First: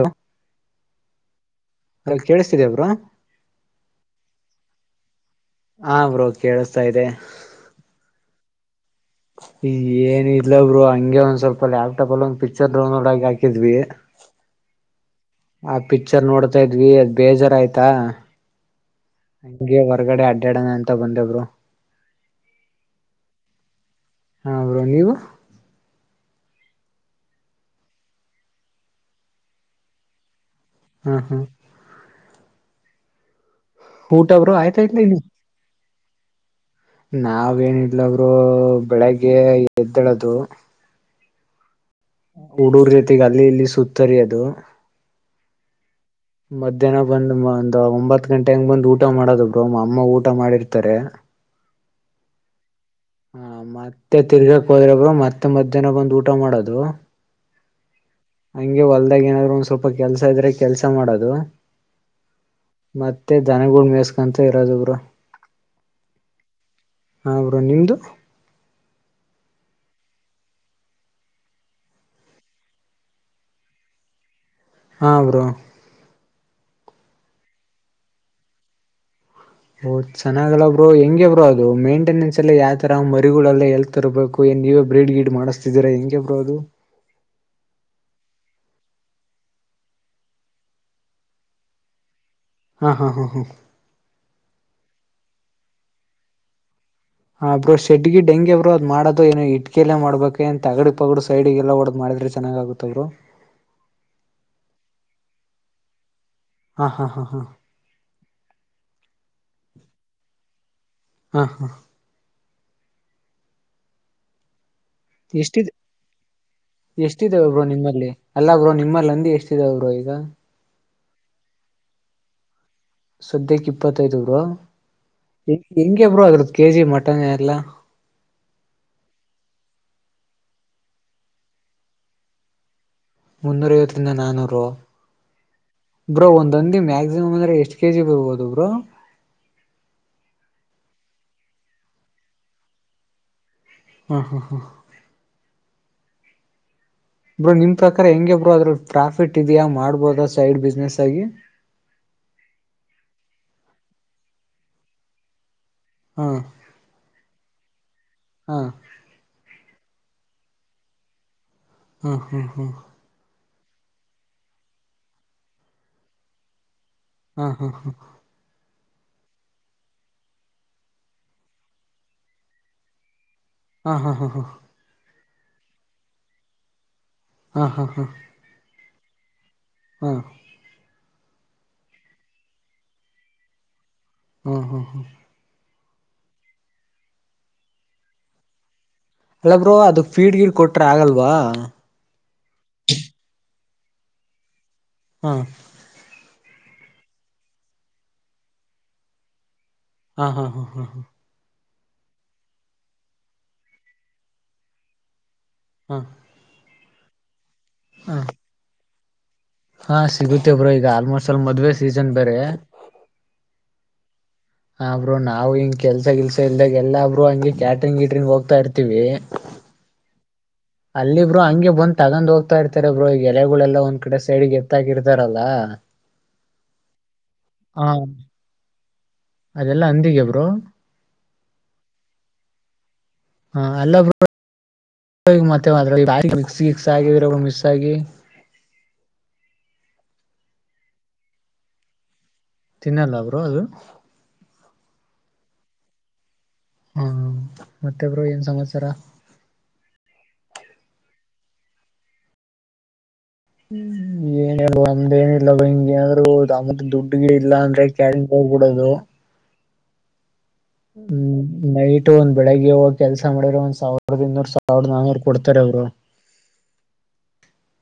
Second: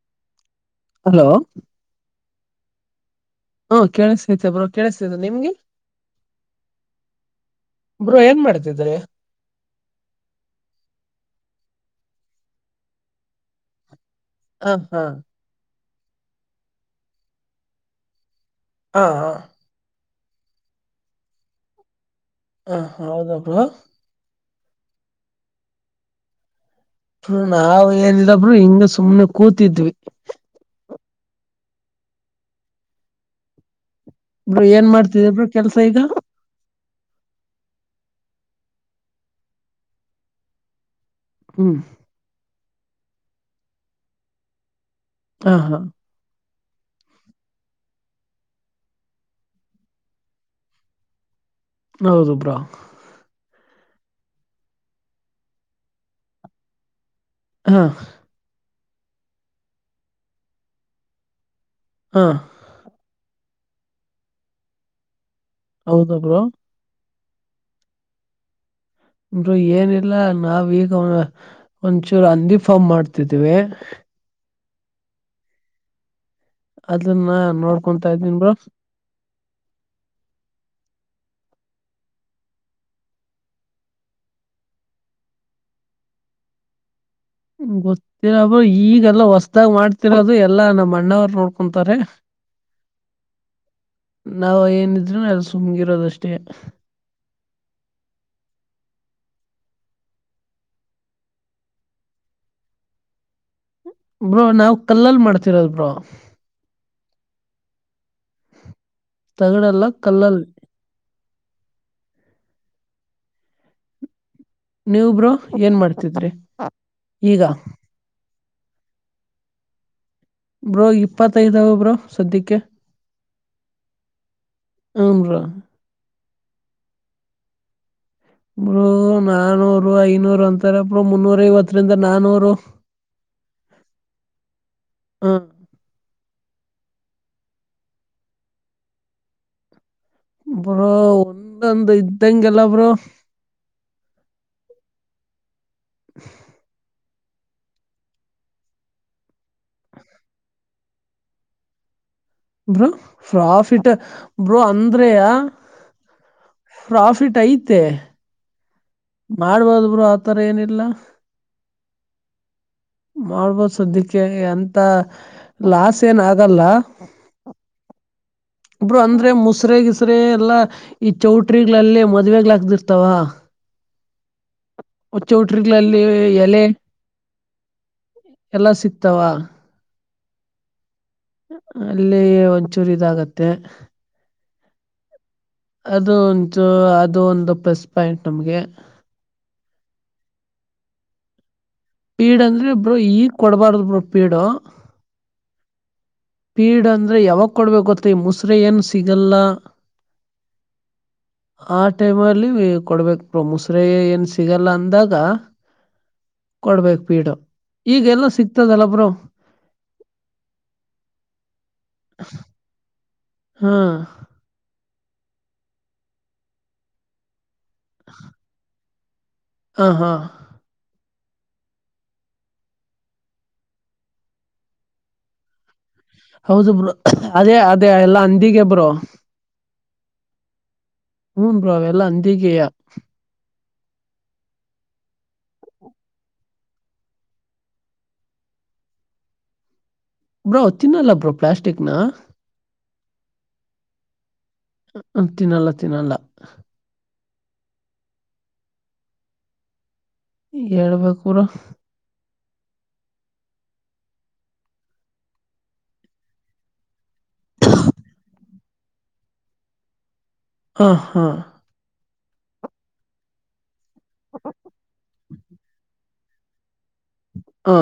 Hello hello ಕೇಳಿಸ್ತಿದೆಯಾ bro ಹಾ ಕೆೇಳಸ್ತೈತೆ ಬ್ರೋ ಕೇಳಸ ನಿಮಗೆ ಹಾ ಬ್ರೋ ಕೇಳಿಸ್ತಾ ಇದೆ ಬ್ರೋ ಏನ್ ಮಾ [unintelligible] [inaudible] ಈ ಏನ್ ಇಲ್ಲಬ್ರು ಹಂಗೆ ಒಂದ್ ಸ್ವಲ್ಪ ಲ್ಯಾಪ್ಟಾಪ್ ಅಲ್ಲಿ ಒಂದ್ ಪಿಕ್ಚರ್ ಡೌನ್ಲೋಡ್ ಆಗಿ ಹಾಕಿದ್ವಿ ಹ ಹಾ ಆ ಪಿಕ್ಚರ್ ನೋಡ್ತಾ ಇದ್ವಿ ಅದ್ ಬೇಜಾರು ಆಯ್ತಾ ಹಾ ಹಾ ಹೊರಗಡೆ ಅಡ್ಡ್ಯಾಡನ ಅಂತ ಬಂದೆ ಬ್ರೊ ಹಾ ಹೌದ ಬ್ರೋ ಹಾ ಬ್ರೊ ನೀವು ನಾವ್ ಏನಿಲ್ಲ ಬ್ರೊ ಹಿಂಗ ಸುಮ್ನೆ ಕೂತಿದ್ವಿ ಹ್ಮ್ ಹ್ಮ್ ಊಟ ಬ್ರೋ ಬ್ರ ಆಯ್ತಾ ಏನ್ ಇಲ್ಲ ಇನ್ನು ಮಾಡ್ತಿದಿಯ ಬ್ರೊ ಕೆಲ್ಸ ಈಗ ನಾವೇನಿಲ್ಲ ಗುರು ಬೆಳಿಗ್ಗೆ ಎದ್ದಳದು ಹ್ಮ್ ಹುಡ್ಗುರ್ ರೀತಿಗೆ ಅಲ್ಲಿ ಇಲ್ಲಿ ಸುತ್ತರಿಯದು ಹಾ ಹಾ ಮಧ್ಯಾಹ್ನ ಬಂದ್ ಒಂದ ಒಂಬತ್ ಗಂಟೆ ಹಂಗ್ ಬಂದ್ ಊಟ ಮಾಡೋದಬ್ರು ಮಾ ಅಮ್ಮ ಊಟ ಮಾಡಿರ್ತಾರೆ ಹೌದುಬ್ರಾ ಹ ಮತ್ತೆ ತಿರ್ಗಾಕ್ ಹೋದ್ರಬ್ರು ಮತ್ತೆ ಮಧ್ಯಾಹ್ನ ಬಂದ್ ಊಟ ಮಾಡೋದು ಹಾ ಹಂಗೆ ಹೊಲ್ದಾಗ ಏನಾದ್ರು ಒಂದ್ ಸ್ವಲ್ಪ ಕೆಲ್ಸ ಇದ್ರೆ ಕೆಲ್ಸ ಮಾಡೋದು ಹಾ ಮತ್ತೆ ಜನಗೂಡ್ ಮೇಸ್ಕೊಂತ ಇರೋದಬ್ರು ಹೌದ ಬ್ರೋ ಹಾ ಇ್ರ ನಿಮ್ದು ಅರು ಏನಿಲ್ಲ ನಾವೀಗ ಒಂಚೂರು ಅಂದಿ ಫಾರ್ಮ್ ಮಾಡ್ತಿದೀವಿ ಹಾ ಬ್ರೋ ಅದನ್ನ ನೋಡ್ಕೊತಾ ಇದೀನ್ ಬ ಓ್ ಚೆನ್ನಾಗಲ್ಲಬ್ರು ಹೆಂಗ ಬರು ಅದು ಮೇಂಟೆನೆನ್ಸ್ ಎಲ್ಲ ಯಾವ ತರ ಮರಿಗಳೆಲ್ಲ ಎಲ್ ತರಬೇಕು ನೀವೇ ಬ್ರೀಡ್ ಗೀಡ್ ಮಾಡಿಸ್ತಿದ್ದೀರಾ ಹೆಂಗೆ ಬರೋದು [unintelligible] ಗೊತ್ತಿರಬ ಈಗಲ್ಲಾ ಹೊಸ್ದಾಗ್ ಮಾಡ್ತಿರೋದು ಎಲ್ಲಾ ನಮ್ಮ್ ಅಣ್ಣವರು ನೋಡ್ಕೊಂತಾರೆ ಹಾ ಹಾ ಹಾ ಹಾ ನಾವ ಏನಿದ್ರೆ ಅಲ್ಲಿ ಸುಮ್ಗಿರೋದಷ್ಟೇ ಹಬ್್ರರು ಶೆಡ್ಗಿ ಡಂಗೆ ಬಬ್ರು ಅದ್ ಮಾಡದು ಏನು ಇಟ್ಕಿಯಲ್ಲ ಮಾಡ್ಬೇಕ ಏನ್ ತಗಡಿ ಪಗಡು ಸೈಡ್ಿಗೆ ಎಲ್ಲಾ ಒಡ್ದ್ ಮಾಡ ್ರೆ ಚೆನ್ನಾಗ ಆಗುತ್ತವ್ರು ಬ್ರೋ ನಾವ್ ಕಲ್ಲಲ್ ಮಾಡ್ತಿರೋದ ಬ್ರೋ ಹಾ ಹಾ ಹಾ ಹಾ ತಗಡೆಲ್ಲ ಕಲ್ಲಲ್ಲಿ ಹಾ ಹಾ ನೀವ್ ಬ್ರೋ ಎಷ್ಟ ಏನ್ ಮಾಡ್ತಿದ್ರಿ ಎಷ್ಟಾವ ಈಗ ಒಬ್ಬ್ರರು ನಿಮ್ಮಲ್ಲಿ ಅಲ್ಲ ಬ್ರೋ ನಿಮ್ಮಲ್ಲಿ ಅಂದ ಎಷ್ಟಿದ್ರೋ ಈಗ ಬ್ರೋ ಇಪ್ಪತ್ತೈದಾವ ಬ್ರೊ ಸದ್ಯಕ್ಕೆ ಸದ್ಯಕ್ಕೆ ಇಪ್ಪತ್ತೈದುರು ಹ್ಮ್ ಬ್ರೋ ಹೆಂಗಗೆಬ್ರು ಆಗರತ್ತ ಕೆ ಜಿ ಮಟನ್ ಎಲ್ಲ ಬ್ರರು ನಾನೂರು ಐನೂರು ಅಂತಾರ ಅಬ್್ರರು ಮುನ್ನೂರ ಐವತ್ತರಿಂದ ನಾನೂರು ಮುನ್ನೂರು ಇಐವತ್ತಂದ ನಾನೂರು ಹ್ಮ್ ಬ್ರೋ ಒಂದ್ಂದಿ ಮ್ಯಾಕ್ಸಿಮಮ್ ಅಂದ್ರೆ ಎಷ್ಟ ಕೆಜಿ ಬರ್ಬೋದು ಬ್ರೋ ಬ್ರೋ ಒಂದೊಂದು ಇದ್ದಂಗೆಲ್ಲ ಬ್ರೋ ಹಾ ಹಾ ಹಾ [unintelligible] ಬ್ರೋ ನಿಮ್ ಪ್ರಕಾರ ಹೆಂಗಗೆ ಬ್ರೋ ಅದ್ರಲ್ಲಿ ಪ್ರಾಫಿಟ್ ಇದ್ಯಾ ಮಾಡ್ಬೋದ ಸೈಡ್ ಬಿಸ್ನೆಸ್ ಆಗಿ ಬ್ರೂ ಪ್ರಾಫಿಟ್ ಬ್ರೋ ಅಂದ್ರ ಹಾ ಪ್ರಾಫಿಟ್ ಐತೆ ಹಾ ಮಾಡಬಹುದುಬ್ರೋ ಆತರ ಏನಿಲ್ಲ ಹ್ಮ ಹ್ಮ ಹ್ಮ ಸದ್ಯಕೆ ಅಂತ ಲಾಸ್ ಏನ ಆಗಲ್ಲ ಹಾ ಹಾ ಹಾ ಇಬ್ರು ಅಂದ್ರೆ ಮುಸ್ರಗಿಸ್ರ ಎಲ್ಲಾ ಈ ಚೌಟ್ರಿಗಳಲ್ಲೇ ಮದುವೆಗ್ಗಳಾಗದಿರ್ತಾವ ಹಾ ಹಾ ಹಾ ಹಾ ಚೌಟ್ರಿಗಳಲ್ಲಿ ಎಲೆ ಹಾ ಹಾ ಹಾ ತವಾ ಹಾ ಅಲ್ಲಿ ಒಂಚೂರು ಇದಾಗತ್ತೆ ಹಾಂ ಹಾಂ ಹಾ ಅದು ಒಂಚು ಅದು ಒಂದು ಪ್ಲಸ್ ಪಾಯಿಂಟ್ ನಮ್ಗೆ ಅಲ್ಲ ಬ್ರೋ ಅದು ಫೀಡ್ ಗೀಡ್ ಕೊಟ್ರೆ ಆಗಲ್ವಾ ಪೀಡ್ ಅಂದ್ರೆ ಬ್ರೋ ಈಗ್ ಕೊಡ್ಬಾರ್ದ ಬ್ರೋ ಪೀಡು ಹಾ ಪೀಡ್ ಅಂದ್ರೆ ಯಾವಾಗ ಕೊಡ್ಬೇಕ ಗೊತ್ತೆ ಈ ಮುಸ್ರೆಯನ್ ಸಿಗಲ್ಲ ಹಾ ಹಾ ಹಾ ಹಾ ಹಾ ಆ ಟೈಮಲ್ಲಿ ಕೊಡಬೇಕು ಬ್ರೋ ಮುಸರೆ ಏನ್ ಸಿಗಲ್ಲ ಅಂದಾಗ ಹಾ ಕೊಡ್ಬೇಕೇಕ್ ಪೀಡು ಈಗ ಹಾ ಎಲ್ಲ ಸಿಕ್ತದಲ್ಲ ಬ್ರೋ ಹಾ ಸಿಗುತ್ತೇ ಬ್ರೋ ಈಗ ಆಲ್ಮೋಸ್ಟ್ ಅಲ್ ಮದ್ವೆ ಸೀಸನ್ ಬೇರೆ ಹಾ ಹಾ ಬ್ರೋ ನಾವು ಹಿಂಗ ಕೆಲ್ಸ ಕೆಲ್ಸ ಇಲ್ದಾಗ ಎಲ್ಲಾ ಬ್ರೋ ಹಗೆ ಕ್ಯಾಟ್ರಿಂಗ್ ಗಿಟ್ರಿಂಗ್ ಹೋಗ್ತಾ ಇರ್ತಿವಿ ಹಾ ಹಾ ಅಲ್ಲಿ ಬ್ರೋ ಹಂಗೆ ಬಂದ್ ತಗೊಂಡ್ ಹೋಗ್ತಾ ಇರ್ತಾರೆ ಬ್ರೋ ಈ ಎಲೆಗಳೆಲ್ಲ ಒಂದ್ ಕಡೆ ಸೈಡ್ ಎತ್ತಕಿರ್ತಾರಲ್ಲ ಹೌದು ಬ್ರೋ ಅದೇ ಅದೇ ಎಲ್ಲಾ ಹಂದಿಗೆ ಬ್ರೋ ಎಲ್ಲಾ ಹಂದಿಗೆ ಬ್ರೋ ಹು ಬ್ರೋ ಅವೆಲ್ಲ ಹಂದಿಗೆಯಾ ಹಾ ಎಲ್ಲ ಮತ್ತೆ ಮಿಕ್ ಗಿಕ್ ಆಗಿದ್ರೆ ಬ್ರೋ ಮಿಸ್ ಆಗಿ ಬ್ರೋ ತಿನ್ನಲ್ಲ ಬ್ರೋ ಪ್ಲಾಸ್ಟಿಕ್ನಾ ತಿನ್ನಲ್ಲ ಬ್ರೋ ಅದು ತಿನ್ನಲ್ಲ ತಿನ್ನಲ್ಲ ಹಾ ಮತ್ತೆ ಬ್ರೋ ಏನ್ ಸಮಾಚಾರ ಹೇಳಬೇಕು ಬ್ರೋ ಏ ನಮ್ದು ಏನಿಲ್ಲ ಬ್ರೋ ಹಿಂಗೇ ಏನಾರ ದುಡ್ಗೆ ಇಲ್ಲ ಅಂದ್ರೆ ಕ್ಯಾಳನ್ ಹಾ ಹಾ ಹ್ಮ್ ನೈಟ್ ಒಂದ್ ಬೆಳಿಗ್ಗೆ ಹೋಗಿ ಕೆಲ್ಸ ಮಾಡಿದ್ರೆ ಒಂದ್ ಸಾವಿರ ಸಾವಿರದ ಇನ್ನೂರು ಸಾವಿರ ನನ್ನೂರು ಕೊಡ್ತಾರೆ ಬ್ರೋ ಹಾ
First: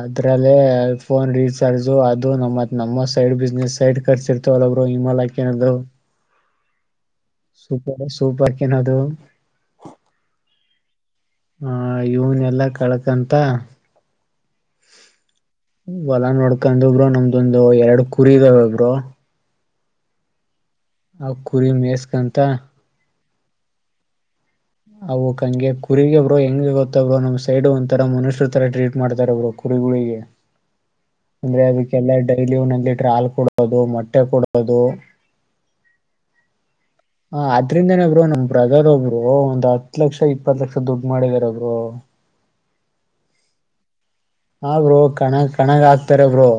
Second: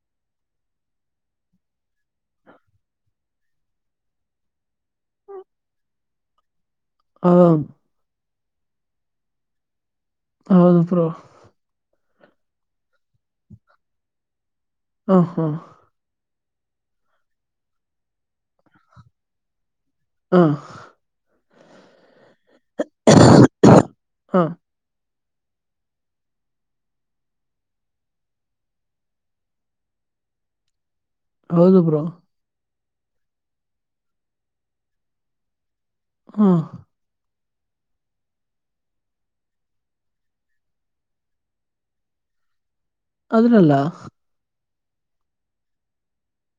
ಅದ್ರಲ್ಲೇ ಫೋನ್ ರೀಚಾರ್ಜು ಅದು ನಮ್ಮತ್ ನಮ್ಮ ಸೈಡ್ ಬಿಸ್ನೆಸ್ ಸೈಡ್ ಖರ್ಚು ಇರ್ತವಲ್ಲ ಬ್ರೋ [unintelligible] ಹೌದ್- ಸೂಪರ್ ಸೂಪರ್ ಕೆನ್ನದು ಹೌದು ಬ್ರೋ ಇವನ್ ಎಲ್ಲ ಕಳ್ಕಂತ ಹಾ ಹಾ ಹೊಲ ನೋಡ್ ಕೊಂಡು ಬ್ರೋ ನಮ್ದೊಂದು ಎರಡು ಕುರಿ ಇದಾವೇ ಬ್ರೋ ಹ ಆ ಕುರಿ ಮೇಸ್ಕಂತ [unintelligible] ಹಾ. ಅವಕ್ಕ ಹಂಗೆ ಕುರಿಗೆ ಬ್ರೋ ಹೆಂಗೆ ಗೊತ್ತಾ ಬ್ರೋ ನಮ್ ಸೈಡ್ ಒಂಥರ ಮನುಷ್ಯರ ತರ ಟ್ರೀಟ್ ಮಾಡ್ತಾರ ಬ್ರೋ ಕುರಿಗಳಿಗೆ [inaudible] ಅಂದ್ರೆ ಹೌದು ಬ್ರೋ ಅದಕ್ಕೆಲ್ಲಾ ಡೈಲಿ ಒಂದ ಹಾಲ್ ಕೊಡೋದು ಮೊಟ್ಟೆ ಕೊಡೋದು - ಹಾ. ಹ ಆದದ್ರಿಂದನೇ ಬ್ರೋ ನಮ್ ಬ್ರದರ್ ಒಬ್ರು ಹತ್ತು ಲಕ್ಷ ಇಪ್ಪತ್ ಲಕ್ಷ ದುಡ್ಡ ಮಾಡಿದಾರ ಬ್ರೋ. ಅದರೆಲ್ಲಾ. ಹಾ ಬ್ರೋ ಕಣ ಕಣಗ ಹಾಕ್ತಾರ ಬ್ರೋ.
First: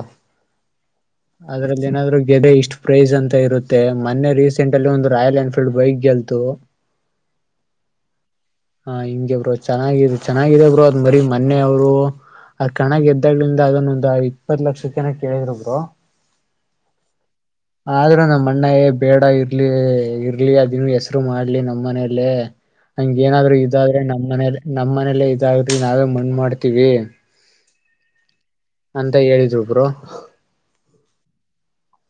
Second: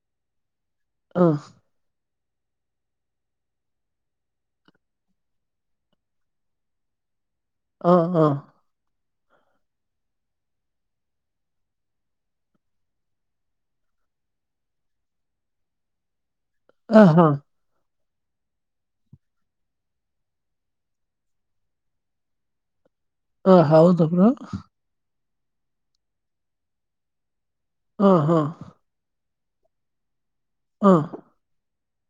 ಹಾ ಆದರದ ಏನಾದ್ರು ಗೆದೆ ಇಷ್ಟ್ ಪ್ರೈಸ್ ಅಂತ ಇರುತ್ತೆ ಮೊನ್ನೆ ರೀಸೆಂಟ್ ಅಲ್ಲಿ ಒಂದು ರಾಯಲ್ ಎನ್ಫೀಲ್ಡ್ ಬೈಕ್ ಗೆಲ್ತು ಹಾ ಹಾ. ಹ ಹಿಂಗೆ ಬ್ರೋ ಚೆನ್ನಾಗಿದೆ ಚೆನ್ನಾಗಿದೆ ಬ್ರೋ ಅದ್ ಬರಿ ಮೊನ್ನೆಯವರು ಆ ಕಣ ಗೆದ್ದಾಗಿಂದ ಅದನ್ನೊಂದು ಇಪ್ಪತ್ ಲಕ್ಷಕ್ಕ ಏನ ಕೇಳಿದ್ರು ಬ್ರೋ. ಹ ಹಾ. ಆದ್ರೆ ನಮ್ಮ ಅಣ್ಣ ಏ ಬೇಡ ಇರ್ಲಿ ಇರ್ಲಿ ಅದನ್ನು ಹೆಸರು ಮಾಡ್ಲಿ ನಮ್ಮ ಮನೆಯಲ್ಲೇ ಹಂಗ ಏನಾದ್ರು ಹಾ ಇದಾದ್ರೆ ಹೌದು ನಮ್ಮ್ ಬ್ರೋ ಮನೇಲಿ ನಮ್ಮನಲ್ಲೇ ಇದಾದ್ರೆ ನಾವೇ ಮಣ್ಣ ಮಾಡ್ತೀವಿ. ಹಾ ಹಾ. ಅಂತ ಹೇಳಿದ್ರು ಬ್ರೋ. ಹಾ.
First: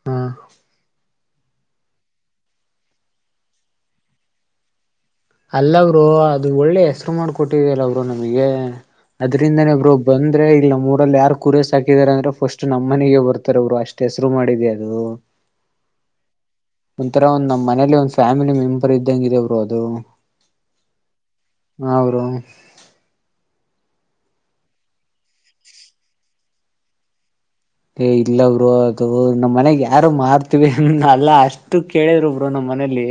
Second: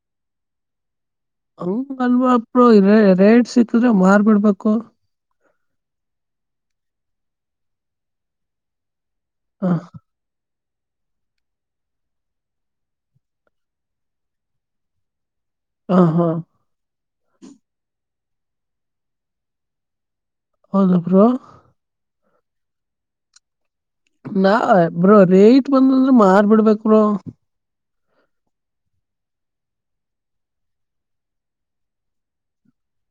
ಹಾ ಹಂಗ ಅಲ್ವಾಪ್ ರೇಟ್ ಸಿಕ್ಕಿದ್ರೆ ಮಾರಿಬಿಡ್ಬೇಕು. ಅಲ್ಲ ಬ್ರೋ ಅದು ಒಳ್ಳೆ ಹೆಸರು ಮಾಡಕೊಟ್ಟಿದಲ್ಲ ಬ್ರೋ ನಮಗೆ - ಹಾ ಅದ್ರಿಂದನೆ ಬ್ರೋ ಬಂದ್ರೆ ಇಲ್ಲ ನಮ್ಗೆ - ನಮ್ಮೂರಲ್ಲಿ ಯಾರು ಕುರಿ ಸಾಕಿದ್ದಾರೆ ಅಂದ್ರೆ ಫಸ್ಟ ನಮ್ಮ ಮನೆಗೆ ಬರ್ತಾರ ಅವರು ಅಷ್ಟ ಹೆಸರು ಮಾಡಿದೆ ಅದು ಹಾ ಹಾ ಒಂಥರ ಒಂದ್ ನಮ್ಮ ಮನೇಲಿ ಒಂದ್ ಫ್ಯಾಮಿಲಿ ಮೆಂಬರ್ ಇದ್ದಂಗಿದೆ ಬ್ರೋ ಅದು. ಹೌದಾ ಬ್ರೋ. ಹಾ ಬ್ರೋ ನಾ ಬ್ರೋ ರೇಟ್ ಬಂದಂದ್ರೆ ಮಾರಿಬಿಡ್ಬೇಕ್ ಬ್ರೋ. ಏ ಇಲ್ಲ ಬ್ರೋ ಅದು ನಮ್ಮ್ ಮನೆಗ್ ಯಾರು ಮಾರ್ತೀವಿ ಅಲ್ಲ ಅಷ್ಟು ಕೇಳಿದ್ರು ಬ್ರೋ ನಮ್ಮ್. ಮನೇಲಿ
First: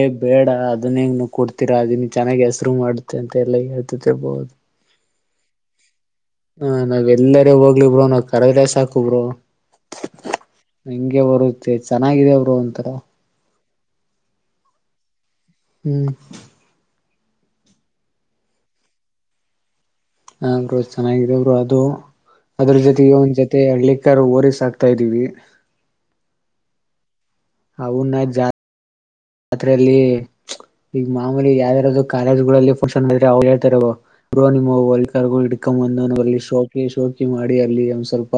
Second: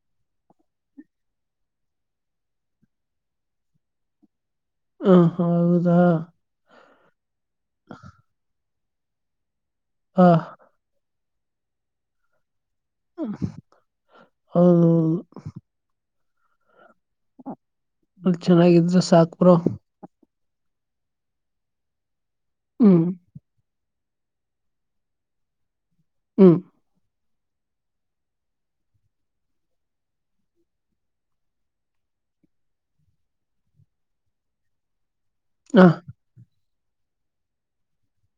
ಏ ಬೇಡ ಅದನ್ನ ಏನ್ ಕೊಡ್ತೀರಾ ಅದನ್ ಚೆನ್ನಾಗಿ ಹೆಸರು ಮಾಡುತ್ತೆ ಅಂತ ಎಲ್ಲ ಹೇಳ್ತ [unintelligible] ಹ ಹೌದಾ. ಹ ನಾವ್ ಎಲ್ಲರ ಹೋಗ್ಲಿ ಬ್ರೋ ನಾವ್ ಕರದ್ರೆ ಸಾಕು ಬ್ರೋ. ಹಾ. ಹಂಗೆ ಬರುತ್ತೆ ಚೆನ್ನಾಗಿದೆ ಬ್ರೋ. ಒಂತರ ಹಾ ಹೌದು. ಹ್ಮ್. ಅವ್ರು ಚೆನ್ನಾಗಿದ್ರ ಸಾಕ ಬ್ರೋ. ಹ ಬ್ರೋ ಚೆನ್ನಾಗಿದ್ರ ಬ್ರೋ ಅದು ಅದ್ರ ಹ್ಮ್ ಜೊತೆಗೆ ಒಂದ ಜೊತೆ ಹಳ್ಳಿ ಮತ್ತ್ಯಾಡ್ ಹೋರಿ ಸಾಕ್ತಾ ಇದೀವಿ. ಹ್ಮ. ಅವುನಾ ಜಾ ತ್ರೇಲಿ ಈಗ ಮಾಮೂಲಿ ಯಾವ್ದ್ಯಾರ್ದು ಕಾಲೇಜ್ಗಳಲ್ಲಿ ಫಂಕ್ಷನ್ ಅವ್ ಹೇಳತಾರ ಬ್ರೋ ಬ್ರೋ ನಿಮ್ಮವ ಇಡ್ಕೊಂಡ ಹ ಬಂದಲ್ಲಿ ಶೋಕಿ ಶೋಕಿ ಮಾಡಿ ಅಲ್ಲಿ ಒಂದ್ ಸ್ವಲ್ಪ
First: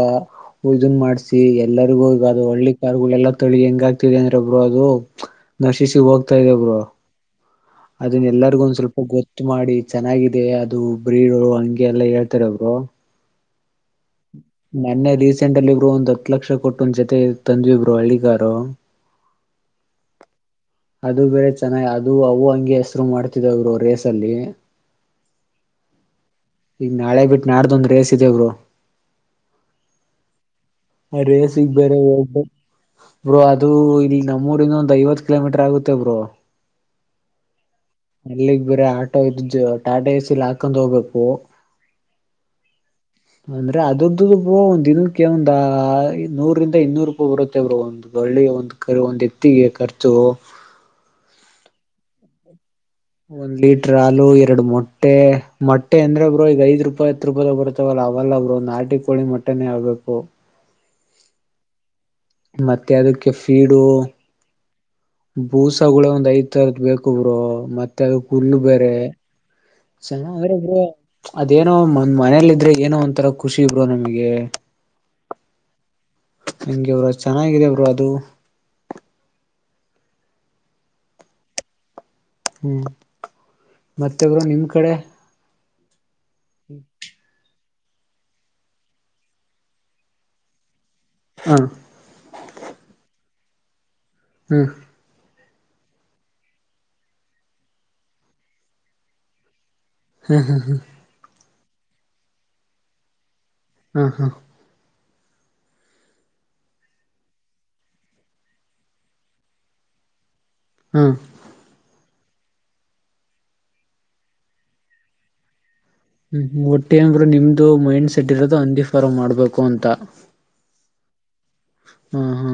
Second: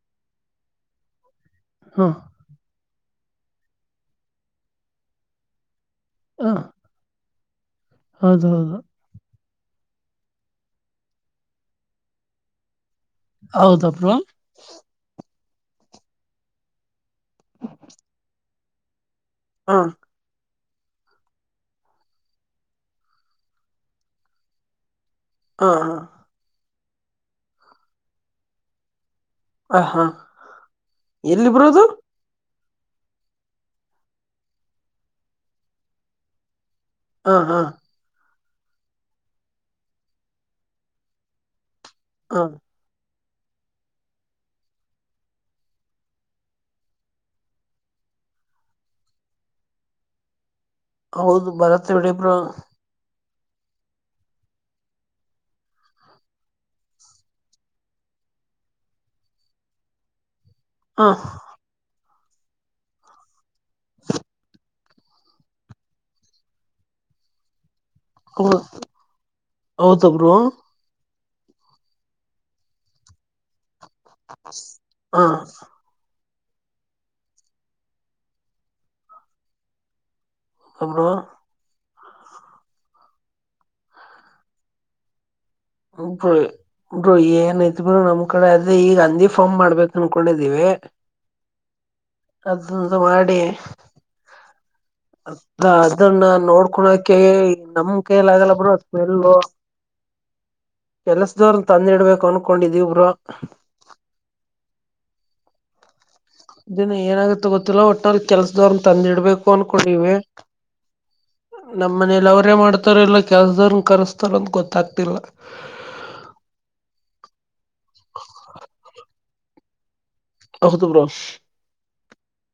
ಇದನ್ ಮಾಡ್ಸಿ ಎಲ್ಲರಿಗೂ ಹ ಈಗ ಅದು ಹಳ್ಳಿಕಾರಗಳೆಲ್ಲಾ ತಳಿ ಹೆಂಗ ಆಯ್ತದೆ ಅಂದ್ರೆ ಬ್ರೋ ಅದು - ಹೆಚ್ಚಿಗೆ ಹೋಗ್ತಾ ಇದೆ ಹ ಬ್ರೋ ಅದು - ಅದನ್ನ ಎಲ್ಲರಿಗು ಒಂದ್ ಹೌದೌದು ಸ್ವಲ್ಪ ಗೊತ್ತ- ಮಾಡಿ ಚೆನ್ನಾಗಿದೆ ಅದು ಬ್ರೀಡು ಹಂಗೆ ಎಲ್ಲ ಹೇಳ್ತಾರ ಬ್ರೋ ಹೌದಾ ಬ್ರೋ ನನ್ನೆ ರೀಸೆಂಟ್ ಅಲ್ಲಿ ಬ್ರೋ ಒಂದ್ ಹತ್ ಲಕ್ಷ ಕೊಟ್ಟ ಒಂದ್ ಜೊತೆ ಇದು ತಂದ್ವಿ ಬ್ರೋ ಹಳ್ಳಿಗಾರ ಹಾ ಅದು ಬೇರೆ ಚೆನ್ನಾಗಿ ಅದು ಅವು ಹಂಗೆ ಹೆಸರು ಮಾಡ್ತಿದವೇ ಬ್ರೋ ರೇಸಲ್ಲಿ ಹಾ ಹಾ ಈಗ ನಾಳೆ ಬಿಟ್ಟು ನಾಡ್ದೊಂದ್ ರೇಸ್ ಇದೆ ಬ್ರೋ ಹ ಹಾ ಆ ರೇಸಿಗ್ ಬೇರೆ ಬ್ರೋ ಅದು ಇಲ್ಲಿ ನಮ್ಮೂರಿಂದ ಒಂದ್ ಐವತ್ ಕಿಲೋಮೀಟರ್ ಆಗುತ್ತೆ ಬ್ರೋ ಹಾ ಹಾ ಅಲ್ಲಿಗ್ ಬೇರೆ ಆಟೋ ಇದ ಟಾಟಾ ಎಸಲಿ ಹಾಕೊಂದು ಹೋಗ್ಬೇಕು ಬ್ರೋ ಹಾ ಅಂದ್ರೆ ಅದಂದ್ದು ಒಂದ್ ದಿನಕ್ಕೆ ಒಂದ ನೂರಿಂದ ಇನ್ನೂರು ರೂಪಾಯ ಬರುತ್ತೆ ಬ್ರೋ ಒಂದು ಒಳ್ಳೆಯ ಒಂದು ಕ ಒಂದು ಎತ್ತಿಗೆ ಖರ್ಚು ಹೌದು ಭರತ್ಡಿಯಪರ ಒಂದ್ ಲೀಟ್ರರ್ ಹಾಲು ಎರಡು ಮೊಟ್ಟೆ ಮೊಟ್ಟೆ ಅಂದ್ರೆ ಬ್ರೋ ಈಗ ಐದ್ ರೂಪಾಯಿ ಹತ್ತು ರೂಪಾಯಿದಾಗ ಬರ್ತವಲ್ಲ ಅವಲ್ಲ ಅವರು ನಾಟಿ ಕೋಳಿ ಮಟ್ಟನೇ ಆಗ್ಬೇಕು ಹಾ ಮತ್ತೆ ಅದಕ್ಕೆ ಫೀಡು ಬೂಸುಳ ಒಂದ್ ಐದ್ ತರದ ಬೇಕರು ಮತ್ತೆ ಮ ಪುಲ್ಲು ಹೌದು ಬೇರೆ ಹೌದಾ ಬ್ರೋ ಚನ್ನಂದ್ರೆ [unintelligible] ಅದೇನೋ ಮನೇಲಿ ಇದ್ರೆ ಏನೋ ಒಂತರ ಖುಷಿ ಇಬ್ರು ನಮಗೆ ಹ ಹಂಗೆವರು ಚೆನ್ನಾಗಿದೆವರು ಅದು ಅಬ ಹ್ಮ್ ಮತ್ತೆಬ್ರು ನಿಮ್ ಕಡೆ ಬೋ ಬ್ರಯಏನ ಇರು ನಮ್ ಕಡೆ ಅದೆ ಈಗ ಅಂದಿ ಫಾರ್ಮ್ ಮಾಡ್ಬೇಕು ಅನ್ಕೊಂಡಿದಿವವಿ ಹಾ ಅದುಂದು ಮಾಡಡೇ ಹ್ಮ ಅ ಅದನ್ನ ನೋಡ್ಕೊಳಕ ನಮ್ ಕೈಯಲ ಆಗಲ್ಲ ಬ್ರೋ ಸ್ಮೆಲ್ಲ ಹ್ಮ್ ಹ್ಮ್ ಹ್ಮ ಇದೋರನ್ನ ತಂದಿ ಇಡ್ಬೇಕು ಅನ್ಕೊಂಡಿದವಿಬ್ರು ಹಾ ಹಾ ದಿನ ಏನಾಗುತ್ತ ಗೊತ್ತಿಲ್ಲಾ ಒಟ್ಟನಲ್ಲಿ ಕೆಲ್ಸದವ್ರನ್ನ ತಂದಿಡ್ಬೇಕು ಅನ್ಕೊಡವಿ ಹಾ ಮನೇಲಿ ಅವ್ರೇ ಮಾಡ್ತಾರ ಎಲ್ಲ ಕೆಲ್ಸದವ್ರನ್ ಕರೆಸ್ತಾರ ಅಂತ ಗೊತ್ತಾಗ್ತಿಲ್ಲ ಹ್ಮ್ ಒಟ್ಟ ಏನ್ ಬ್ರೋ ಕಂತ ಅಹುತುಪ ರ ಹ ಹಾ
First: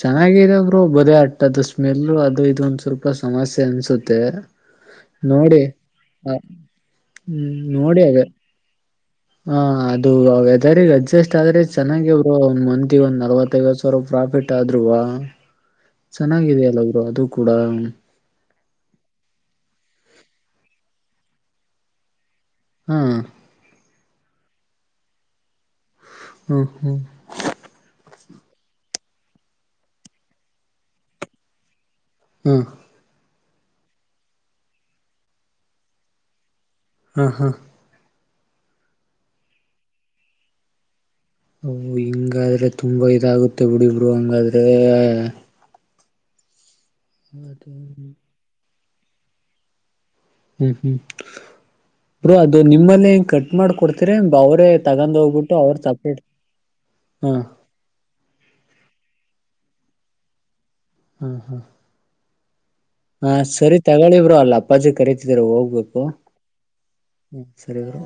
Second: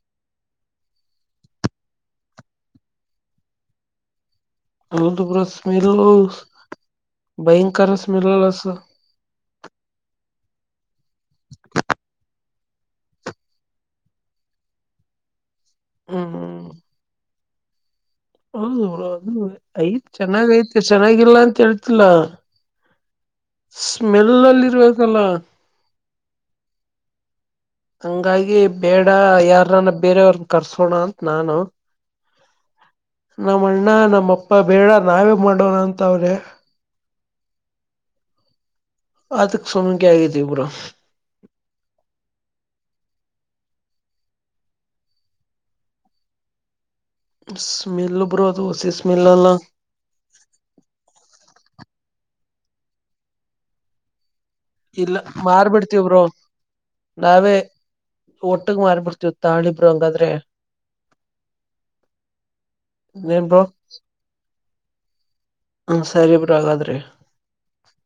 ಚೆನ್ನಾಗ ಇದಾದ್ರು ಬದೆ ಅಟ್ಟದ ಸ್ಮೆಲ್ ಅದು ಇದೊಂದ ಸ್ವಲ್ಪ ಸಮಸ್ಯೆ ಅನ್ಸುತ್ತೆ ಹೌದು ಬ್ರೋ ನೋಡಿ ಸ್ಮೆಲ್ಲು ಆ ಹ್ಮ್ ಭಯಂಕರ ನೋಡಿ ಅಗ ಸ್ಮೆಲ್ ಅಲ್ಲ ಸರ್ ಹ ಅದು ವೆದರಿ ಅಡ್ಜಸ್ಟ್ ಆದ್ರೆ ಚೆನ್ನಾಗಿಬ್ರು ಒಂದ ಮಂದಿಗ್ ಒಂದ ನಲ್ವತ್ತೈಐವತ್ತು ಸಾವಿರ ಕಾಫೆಟ್ ಆದ್ರುರುವ ಹ್ಮ್ ಚೆನ್ನಾಗಿದೆಯಲ್ಲ ಅವರು ಅದು ಕೂಡ ಹೌದು ಅ್ ಐತ್ ಚೆನ್ನಾಗ ಐತೆ ಚೆನ್ನಾಗಿಲ್ಲ ಅಂತ ಹೇಳ್ತಿಲ್ಲಾ ಹಾ ಸ್ಮೆಲ್ ಅಲ್ಲಿ ಇರ್ಬೇಕಲ್ಲ ಹ್ಮ್ ಹ್ಮ್ ಹಂಗಾಗಿ ಬೇಡ ಯಾರನ್ನ ಬೇರೆಯವ್ರಗ್ ಕರ್ಸೋಣ ಅಂತ ನಾನು ಹ್ಮ ನಮ್ಮ ಅಣ್ಣ ನಮ್ಮ ಅಪ್ಪ ಬೇಡ ನಾವೇ ಮಾಡೋಣ ಅಂತ ಅವ್ರೆ ಹಾ ಹಾ ಆತ ಸವಮಿ ಕ ಆಗತಿೀ ಪೂರ ಹಿಂಗಾದ್ರೆ ತುಂಬಾ ಇದಾಗುತ್ತೆ ಬಿುಡಿಬ್ರು ಹಂಗಾದ್ರೆ ಸ್ಮೆಲ್ ಬರೋ ದೋಸಿ ಸ್ಮೆಲ್ ಎಲ್ಲ ಹ್ಮ್ ಹ್ಮ್ ಬ್ರೋ ಅದು ನಿಮ್ಮಲ್ಲೇ ಹೆಂಗ ಕಟ್ ಮಾಡ್ಕೊಡ್ತೀರ ಅವ್ರೇ ತಗೊಂಡ್ ಇಲ್ಲ ಹೋಗ್ಬಿಟ್ಟು ಅವ್ರ ಮಾರ್ಬಿಡ್ತೀವಿ ತಪ್ಪಿ ಬ್ರೋ ನಾವೇ ಒಟ್ಟಗ ಮಾರ್ಬಿಡ್ತೀವ ತಾಿಬ್ರು ಹಂಗಾದ್ರೆ ಹ್ಮ ಹ್ಮ್ ಹಾ ಇನ್ನೇನ್ ಬ್ರೋ ಸರಿ ತಗಳಿವ್ರು ಅಲ್ಲ ಅಪ್ಪಾಜಿ ಕರಿತಿದರು ಹೋಗ್ಬೇಕು ಹ್ಮ ಸರಿ ಬ್ರೋ ಹಾಗಾದ್ರೆ ಹ್ಮ ಸರಿ ಬರ